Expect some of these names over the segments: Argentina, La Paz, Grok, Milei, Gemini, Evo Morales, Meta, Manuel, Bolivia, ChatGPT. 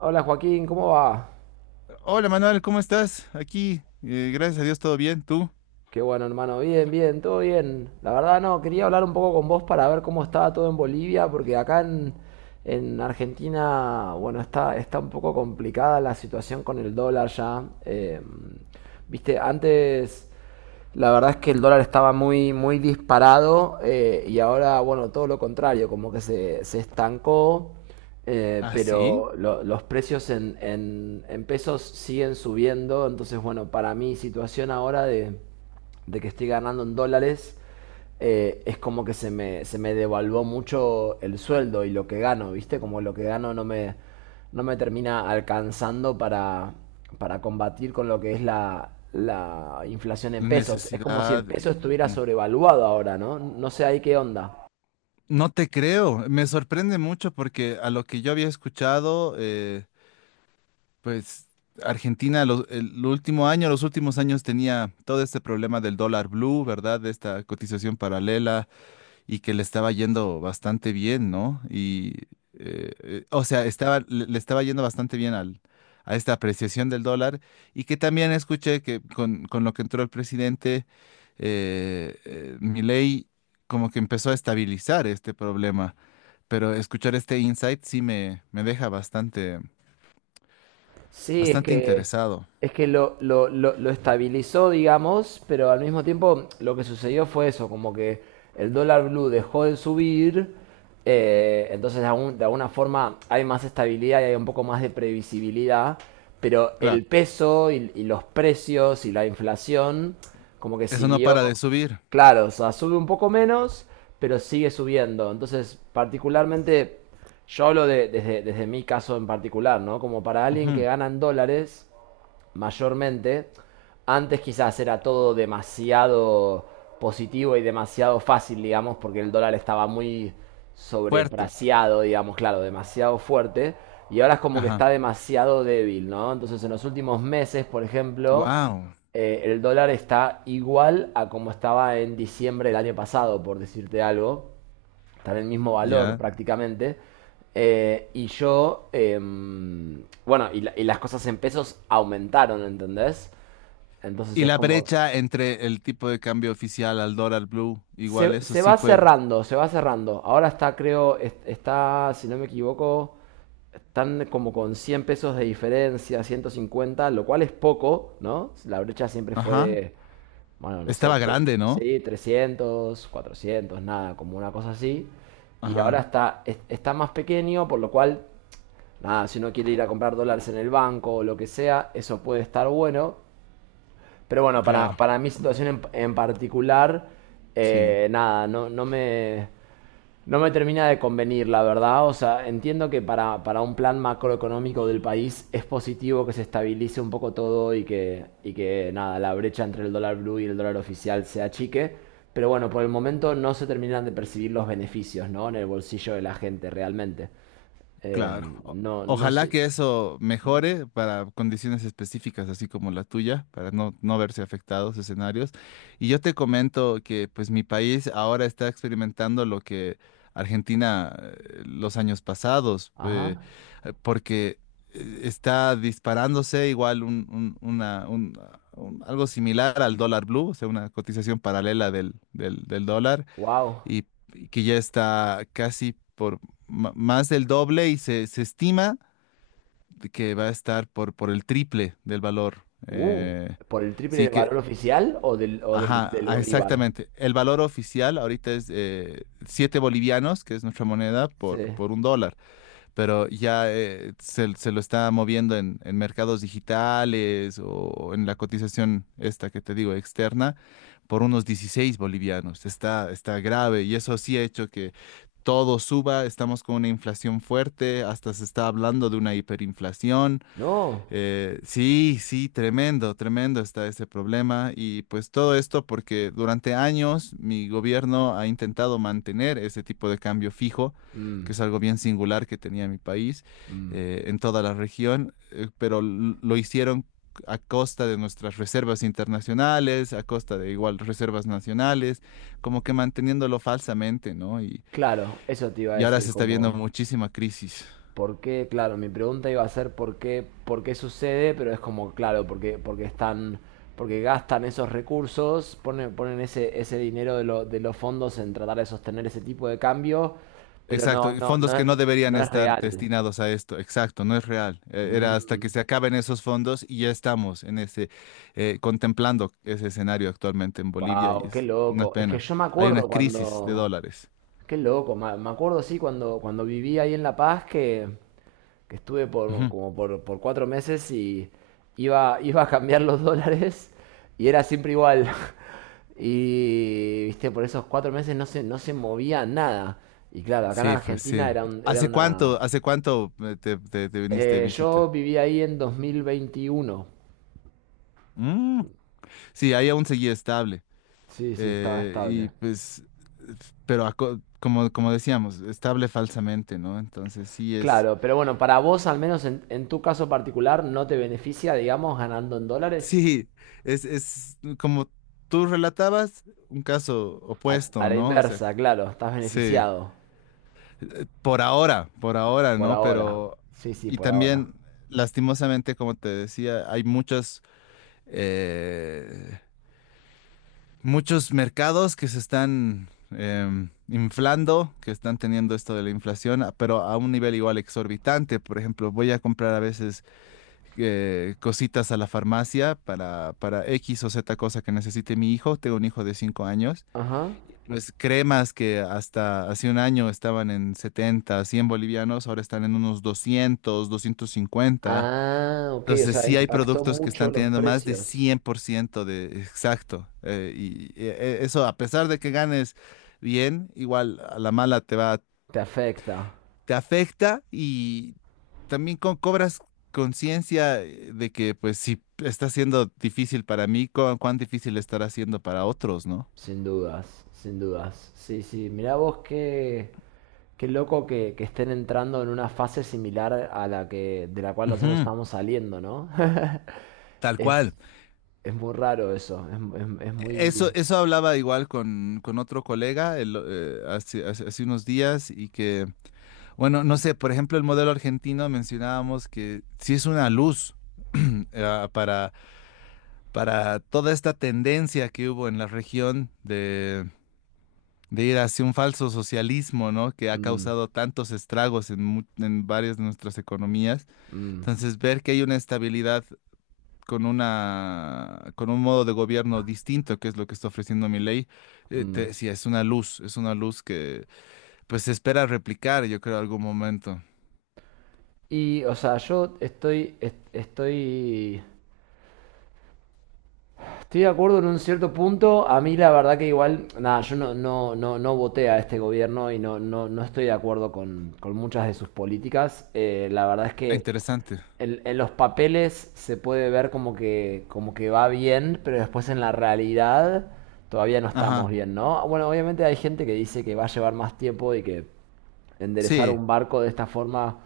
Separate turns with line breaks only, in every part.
Hola Joaquín, ¿cómo va?
Hola Manuel, ¿cómo estás? Aquí, gracias a Dios, todo bien. ¿Tú?
Qué bueno, hermano, bien, bien, todo bien. La verdad no, quería hablar un poco con vos para ver cómo estaba todo en Bolivia, porque acá en Argentina, bueno, está un poco complicada la situación con el dólar ya. Viste, antes. La verdad es que el dólar estaba muy, muy disparado y ahora, bueno, todo lo contrario, como que se estancó,
¿Ah, sí?
pero los precios en pesos siguen subiendo. Entonces, bueno, para mi situación ahora de que estoy ganando en dólares, es como que se me devaluó mucho el sueldo y lo que gano, ¿viste? Como lo que gano no me termina alcanzando para combatir con lo que es la inflación en pesos. Es como si el
Necesidad.
peso estuviera
Mm.
sobrevaluado ahora, ¿no? No sé ahí qué onda.
No te creo. Me sorprende mucho porque a lo que yo había escuchado, pues Argentina el último año, los últimos años tenía todo este problema del dólar blue, ¿verdad? De esta cotización paralela y que le estaba yendo bastante bien, ¿no? O sea, estaba, le estaba yendo bastante bien al, a esta apreciación del dólar. Y que también escuché que con lo que entró el presidente, Milei como que empezó a estabilizar este problema, pero escuchar este insight sí me deja bastante,
Sí,
bastante interesado.
es que lo estabilizó, digamos, pero al mismo tiempo lo que sucedió fue eso, como que el dólar blue dejó de subir, entonces de alguna forma hay más estabilidad y hay un poco más de previsibilidad, pero
Claro,
el peso y los precios y la inflación como que
eso no
siguió,
para de subir.
claro, o sea, sube un poco menos, pero sigue subiendo. Entonces, particularmente... Yo hablo desde mi caso en particular, ¿no? Como para alguien que
Ujú.
gana en dólares, mayormente, antes quizás era todo demasiado positivo y demasiado fácil, digamos, porque el dólar estaba muy
Fuerte.
sobrepreciado, digamos, claro, demasiado fuerte, y ahora es como que
Ajá.
está demasiado débil, ¿no? Entonces, en los últimos meses, por ejemplo,
Wow.
el dólar está igual a como estaba en diciembre del año pasado, por decirte algo, están en el mismo valor
Ya.
prácticamente. Eh, y yo, eh, bueno, y las cosas en pesos aumentaron, ¿entendés? Entonces
Y
es
la
como,
brecha entre el tipo de cambio oficial al dólar blue, igual eso
se
sí
va
fue.
cerrando, se va cerrando. Ahora está, creo, está, si no me equivoco, están como con 100 pesos de diferencia, 150, lo cual es poco, ¿no? La brecha siempre fue
Ajá.
bueno, no sé,
Estaba grande, ¿no?
sí, 300, 400 nada, como una cosa así. Y ahora
Ajá.
está, está más pequeño, por lo cual nada, si uno quiere ir a comprar dólares en el banco o lo que sea, eso puede estar bueno. Pero bueno,
Claro.
para mi situación en particular,
Sí.
nada, no me termina de convenir, la verdad. O sea, entiendo que para un plan macroeconómico del país es positivo que se estabilice un poco todo y que nada, la brecha entre el dólar blue y el dólar oficial se achique. Pero bueno, por el momento no se terminan de percibir los beneficios, ¿no? En el bolsillo de la gente realmente. Eh,
Claro.
no, no
Ojalá
sé.
que eso mejore para condiciones específicas, así como la tuya, para no, no verse afectados escenarios. Y yo te comento que pues mi país ahora está experimentando lo que Argentina los años pasados,
Ajá.
porque está disparándose igual algo similar al dólar blue, o sea, una cotización paralela del dólar.
Wow.
Y, y que ya está casi por más del doble y se estima de que va a estar por el triple del valor.
Uh, ¿Por el triple
Sí
del valor
que,
oficial o del,
ajá,
del
ah,
bolívar?
exactamente. El valor oficial ahorita es 7 bolivianos, que es nuestra moneda,
Sí.
por un dólar. Pero ya se lo está moviendo en mercados digitales o en la cotización esta que te digo externa por unos 16 bolivianos. Está grave y eso sí ha hecho que todo suba, estamos con una inflación fuerte, hasta se está hablando de una hiperinflación.
No.
Sí, sí, tremendo, tremendo está ese problema y pues todo esto porque durante años mi gobierno ha intentado mantener ese tipo de cambio fijo,
Mm,
que es algo bien singular que tenía mi país
mm.
en toda la región, pero lo hicieron a costa de nuestras reservas internacionales, a costa de igual reservas nacionales, como que manteniéndolo falsamente, ¿no? Y,
Claro, eso te iba a
y ahora
decir,
se está viendo
como,
muchísima crisis.
¿por qué? Claro, mi pregunta iba a ser por qué sucede? Pero es como, claro, porque están, porque gastan esos recursos, ponen, ponen ese, ese dinero de los fondos en tratar de sostener ese tipo de cambio, pero
Exacto, y fondos que no deberían
no es
estar
real.
destinados a esto, exacto, no es real. Era hasta que
Mm.
se acaben esos fondos y ya estamos en ese, contemplando ese escenario actualmente en Bolivia y
Wow, qué
es una
loco. Es que
pena.
yo me
Hay una
acuerdo
crisis de
cuando.
dólares.
Qué loco. Me acuerdo, sí, cuando viví ahí en La Paz que estuve por
Ujú.
por cuatro meses y iba a cambiar los dólares y era siempre igual. Y viste, por esos 4 meses no se movía nada. Y claro, acá en
Sí, pues
Argentina
sí.
era una.
Hace cuánto te viniste de
Eh, yo
visita?
viví ahí en 2021.
Mm. Sí, ahí aún seguía estable.
Sí, sí, estaba
Y
estable.
pues, pero como, como decíamos, estable falsamente, ¿no? Entonces sí es...
Claro, pero bueno, para vos, al menos en tu caso particular, no te beneficia, digamos, ganando en dólares.
Sí, es como tú relatabas, un caso
A
opuesto,
la
¿no? O sea,
inversa, claro, estás
sí,
beneficiado
por ahora,
por
¿no?
ahora.
Pero,
Sí, sí,
y
por ahora.
también, lastimosamente, como te decía, hay muchos, eh, muchos mercados que se están inflando, que están teniendo esto de la inflación, pero a un nivel igual exorbitante. Por ejemplo, voy a comprar a veces cositas a la farmacia para X o Z cosa que necesite mi hijo. Tengo un hijo de 5 años.
Ajá.
Pues cremas que hasta hace un año estaban en 70 100 bolivianos, ahora están en unos 200 250.
Ah, ok, o
Entonces
sea,
sí hay
impactó
productos que
mucho
están
los
teniendo más de
precios.
100% de exacto. Eso, a pesar de que ganes bien, igual a la mala te va,
Te afecta,
te afecta y también cobras conciencia, de que pues si está siendo difícil para mí, cuán difícil estará siendo para otros, ¿no?
sin dudas, sin dudas. Sí, sí, mirá vos qué, qué loco que estén entrando en una fase similar a la que, de la cual nosotros
Ujú,
estamos saliendo, ¿no?
tal cual.
Es, es muy raro eso, es muy...
Eso hablaba igual con otro colega el, hace unos días y que, bueno, no sé, por ejemplo, el modelo argentino mencionábamos que sí es una luz eh, para, para toda esta tendencia que hubo en la región de ir hacia un falso socialismo, ¿no? Que ha
Mm,
causado tantos estragos en varias de nuestras economías.
mm,
Entonces, ver que hay una estabilidad con una, con un modo de gobierno distinto, que es lo que está ofreciendo mi ley, te
mm.
decía, es una luz que pues se espera replicar, yo creo, algún momento.
Y, o sea, estoy Estoy de acuerdo en un cierto punto. A mí la verdad que igual, nada, yo no voté a este gobierno y no estoy de acuerdo con muchas de sus políticas. La verdad es
Ah,
que
interesante.
en los papeles se puede ver como que va bien, pero después en la realidad todavía no estamos
Ajá.
bien, ¿no? Bueno, obviamente hay gente que dice que va a llevar más tiempo y que enderezar
Sí,
un barco de esta forma,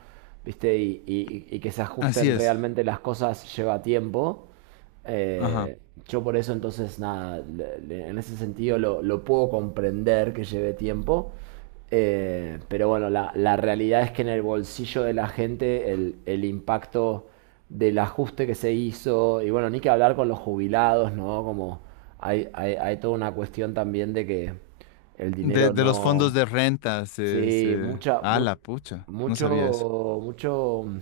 ¿viste? Y que se
así
ajusten
es.
realmente las cosas lleva tiempo.
Ajá.
Eh, yo por eso entonces, nada, en ese sentido lo puedo comprender que lleve tiempo. Pero bueno, la realidad es que en el bolsillo de la gente el impacto del ajuste que se hizo, y bueno, ni que hablar con los jubilados, ¿no? Como hay toda una cuestión también de que el
De,
dinero
de los fondos
no.
de renta, se,
Sí,
se... Ah, la pucha. No sabía eso.
mucho, mm,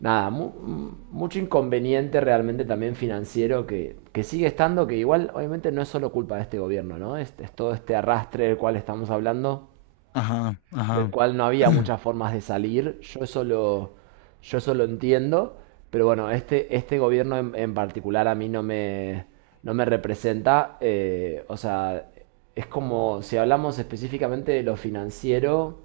nada, mucho inconveniente realmente también financiero que sigue estando, que igual obviamente no es solo culpa de este gobierno, ¿no? Es todo este arrastre del cual estamos hablando,
Ajá,
del
ajá.
cual no había muchas formas de salir, yo eso lo entiendo, pero bueno, este gobierno en particular a mí no me representa, o sea, es como si hablamos específicamente de lo financiero.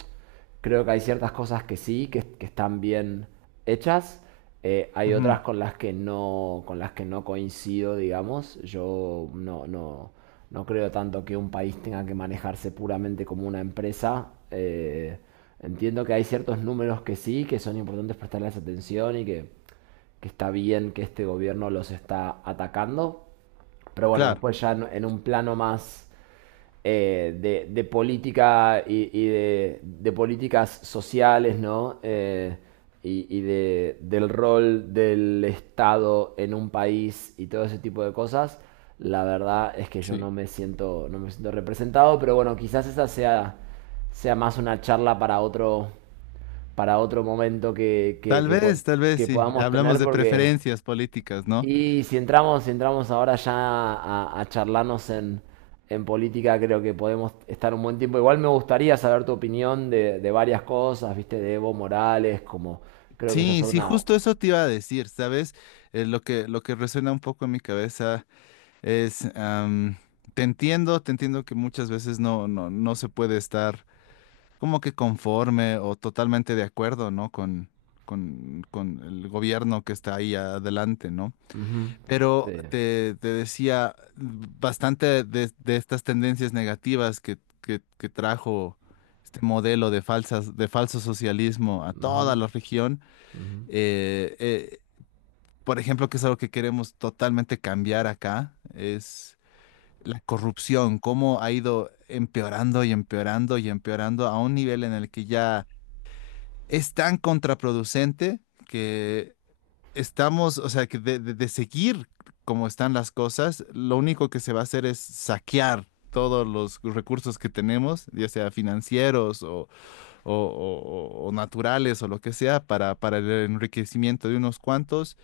Creo que hay ciertas cosas que sí, que están bien hechas. Hay otras
Ujú,
con las que no, con las que no coincido, digamos. Yo no creo tanto que un país tenga que manejarse puramente como una empresa. Entiendo que hay ciertos números que sí, que son importantes prestarles atención que está bien que este gobierno los está atacando. Pero bueno,
claro.
después ya en un plano más política políticas sociales, ¿no? Del rol del Estado en un país y todo ese tipo de cosas, la verdad es que yo
Sí.
no me siento representado, pero bueno, quizás esa sea, sea más una charla para otro momento
Tal vez
que
sí.
podamos
Hablamos
tener,
de
porque
preferencias políticas, ¿no?
si entramos ahora ya a charlarnos en política, creo que podemos estar un buen tiempo. Igual me gustaría saber tu opinión de varias cosas, viste, de Evo Morales, como creo que esa es
Sí, sí,
una...
justo eso te iba a decir, ¿sabes? Lo que resuena un poco en mi cabeza es, te entiendo que muchas veces no, no, no se puede estar como que conforme o totalmente de acuerdo, ¿no? Con el gobierno que está ahí adelante, ¿no?
Ujú,
Pero
sí,
te decía bastante de estas tendencias negativas que, que trajo este modelo de falsas, de falso socialismo a
ujú,
toda la región.
ujú.
eh, eh, por ejemplo, que es algo que queremos totalmente cambiar acá, es la corrupción, cómo ha ido empeorando y empeorando y empeorando a un nivel en el que ya es tan contraproducente que estamos, o sea, que de seguir como están las cosas, lo único que se va a hacer es saquear todos los recursos que tenemos, ya sea financieros o, o naturales o lo que sea, para el enriquecimiento de unos cuantos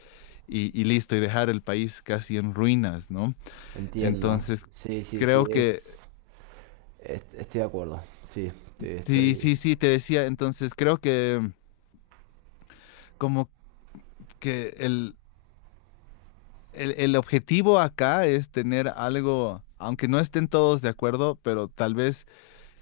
y listo, y dejar el país casi en ruinas, ¿no?
Entiendo.
Entonces,
Sí, sí,
creo
sí,
que,
es... Estoy de acuerdo. Sí, sí,
sí,
estoy...
sí, sí, te decía, entonces creo que como que el objetivo acá es tener algo, aunque no estén todos de acuerdo, pero tal vez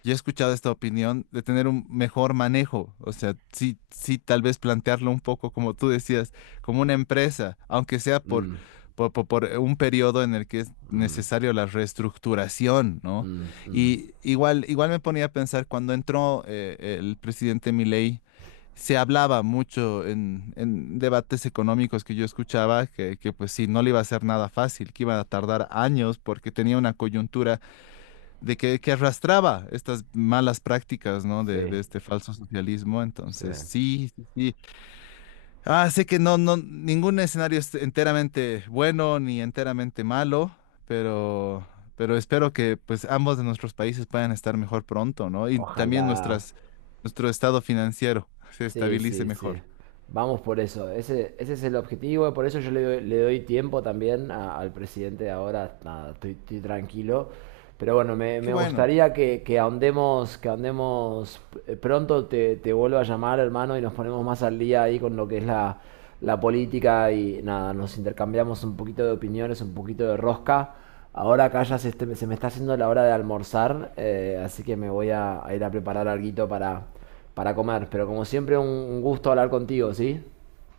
yo he escuchado esta opinión de tener un mejor manejo, o sea, sí, sí, tal vez plantearlo un poco, como tú decías, como una empresa, aunque sea
Mm,
por un periodo en el que es
mm,
necesario la reestructuración, ¿no?
mm, mm.
Y igual, igual me ponía a pensar cuando entró el presidente Milei, se hablaba mucho en debates económicos que yo escuchaba pues sí, no le iba a ser nada fácil, que iba a tardar años porque tenía una coyuntura de que arrastraba estas malas prácticas, ¿no? De,
Sí,
de este falso socialismo.
sí.
Entonces, sí, sí, sí. Ah, sé que no, no, ningún escenario es enteramente bueno ni enteramente malo, pero, pero espero que pues ambos de nuestros países puedan estar mejor pronto, ¿no? Y también
Ojalá.
nuestras, nuestro estado financiero se
Sí,
estabilice
sí, sí.
mejor.
Vamos por eso. Ese es el objetivo. Por eso yo le doy tiempo también al presidente de ahora. Nada, estoy tranquilo. Pero bueno,
Qué
me
bueno.
gustaría que ahondemos pronto. Te vuelvo a llamar, hermano, y nos ponemos más al día ahí con lo que es la política y nada, nos intercambiamos un poquito de opiniones, un poquito de rosca. Ahora acá ya se me está haciendo la hora de almorzar, así que me voy a ir a preparar alguito para comer. Pero como siempre, un gusto hablar contigo, ¿sí?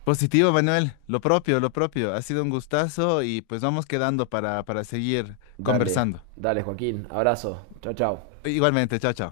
Positivo, Manuel. Lo propio, lo propio. Ha sido un gustazo y pues vamos quedando para seguir
Dale,
conversando.
dale, Joaquín. Abrazo. Chao, chao.
Igualmente, chao, chao.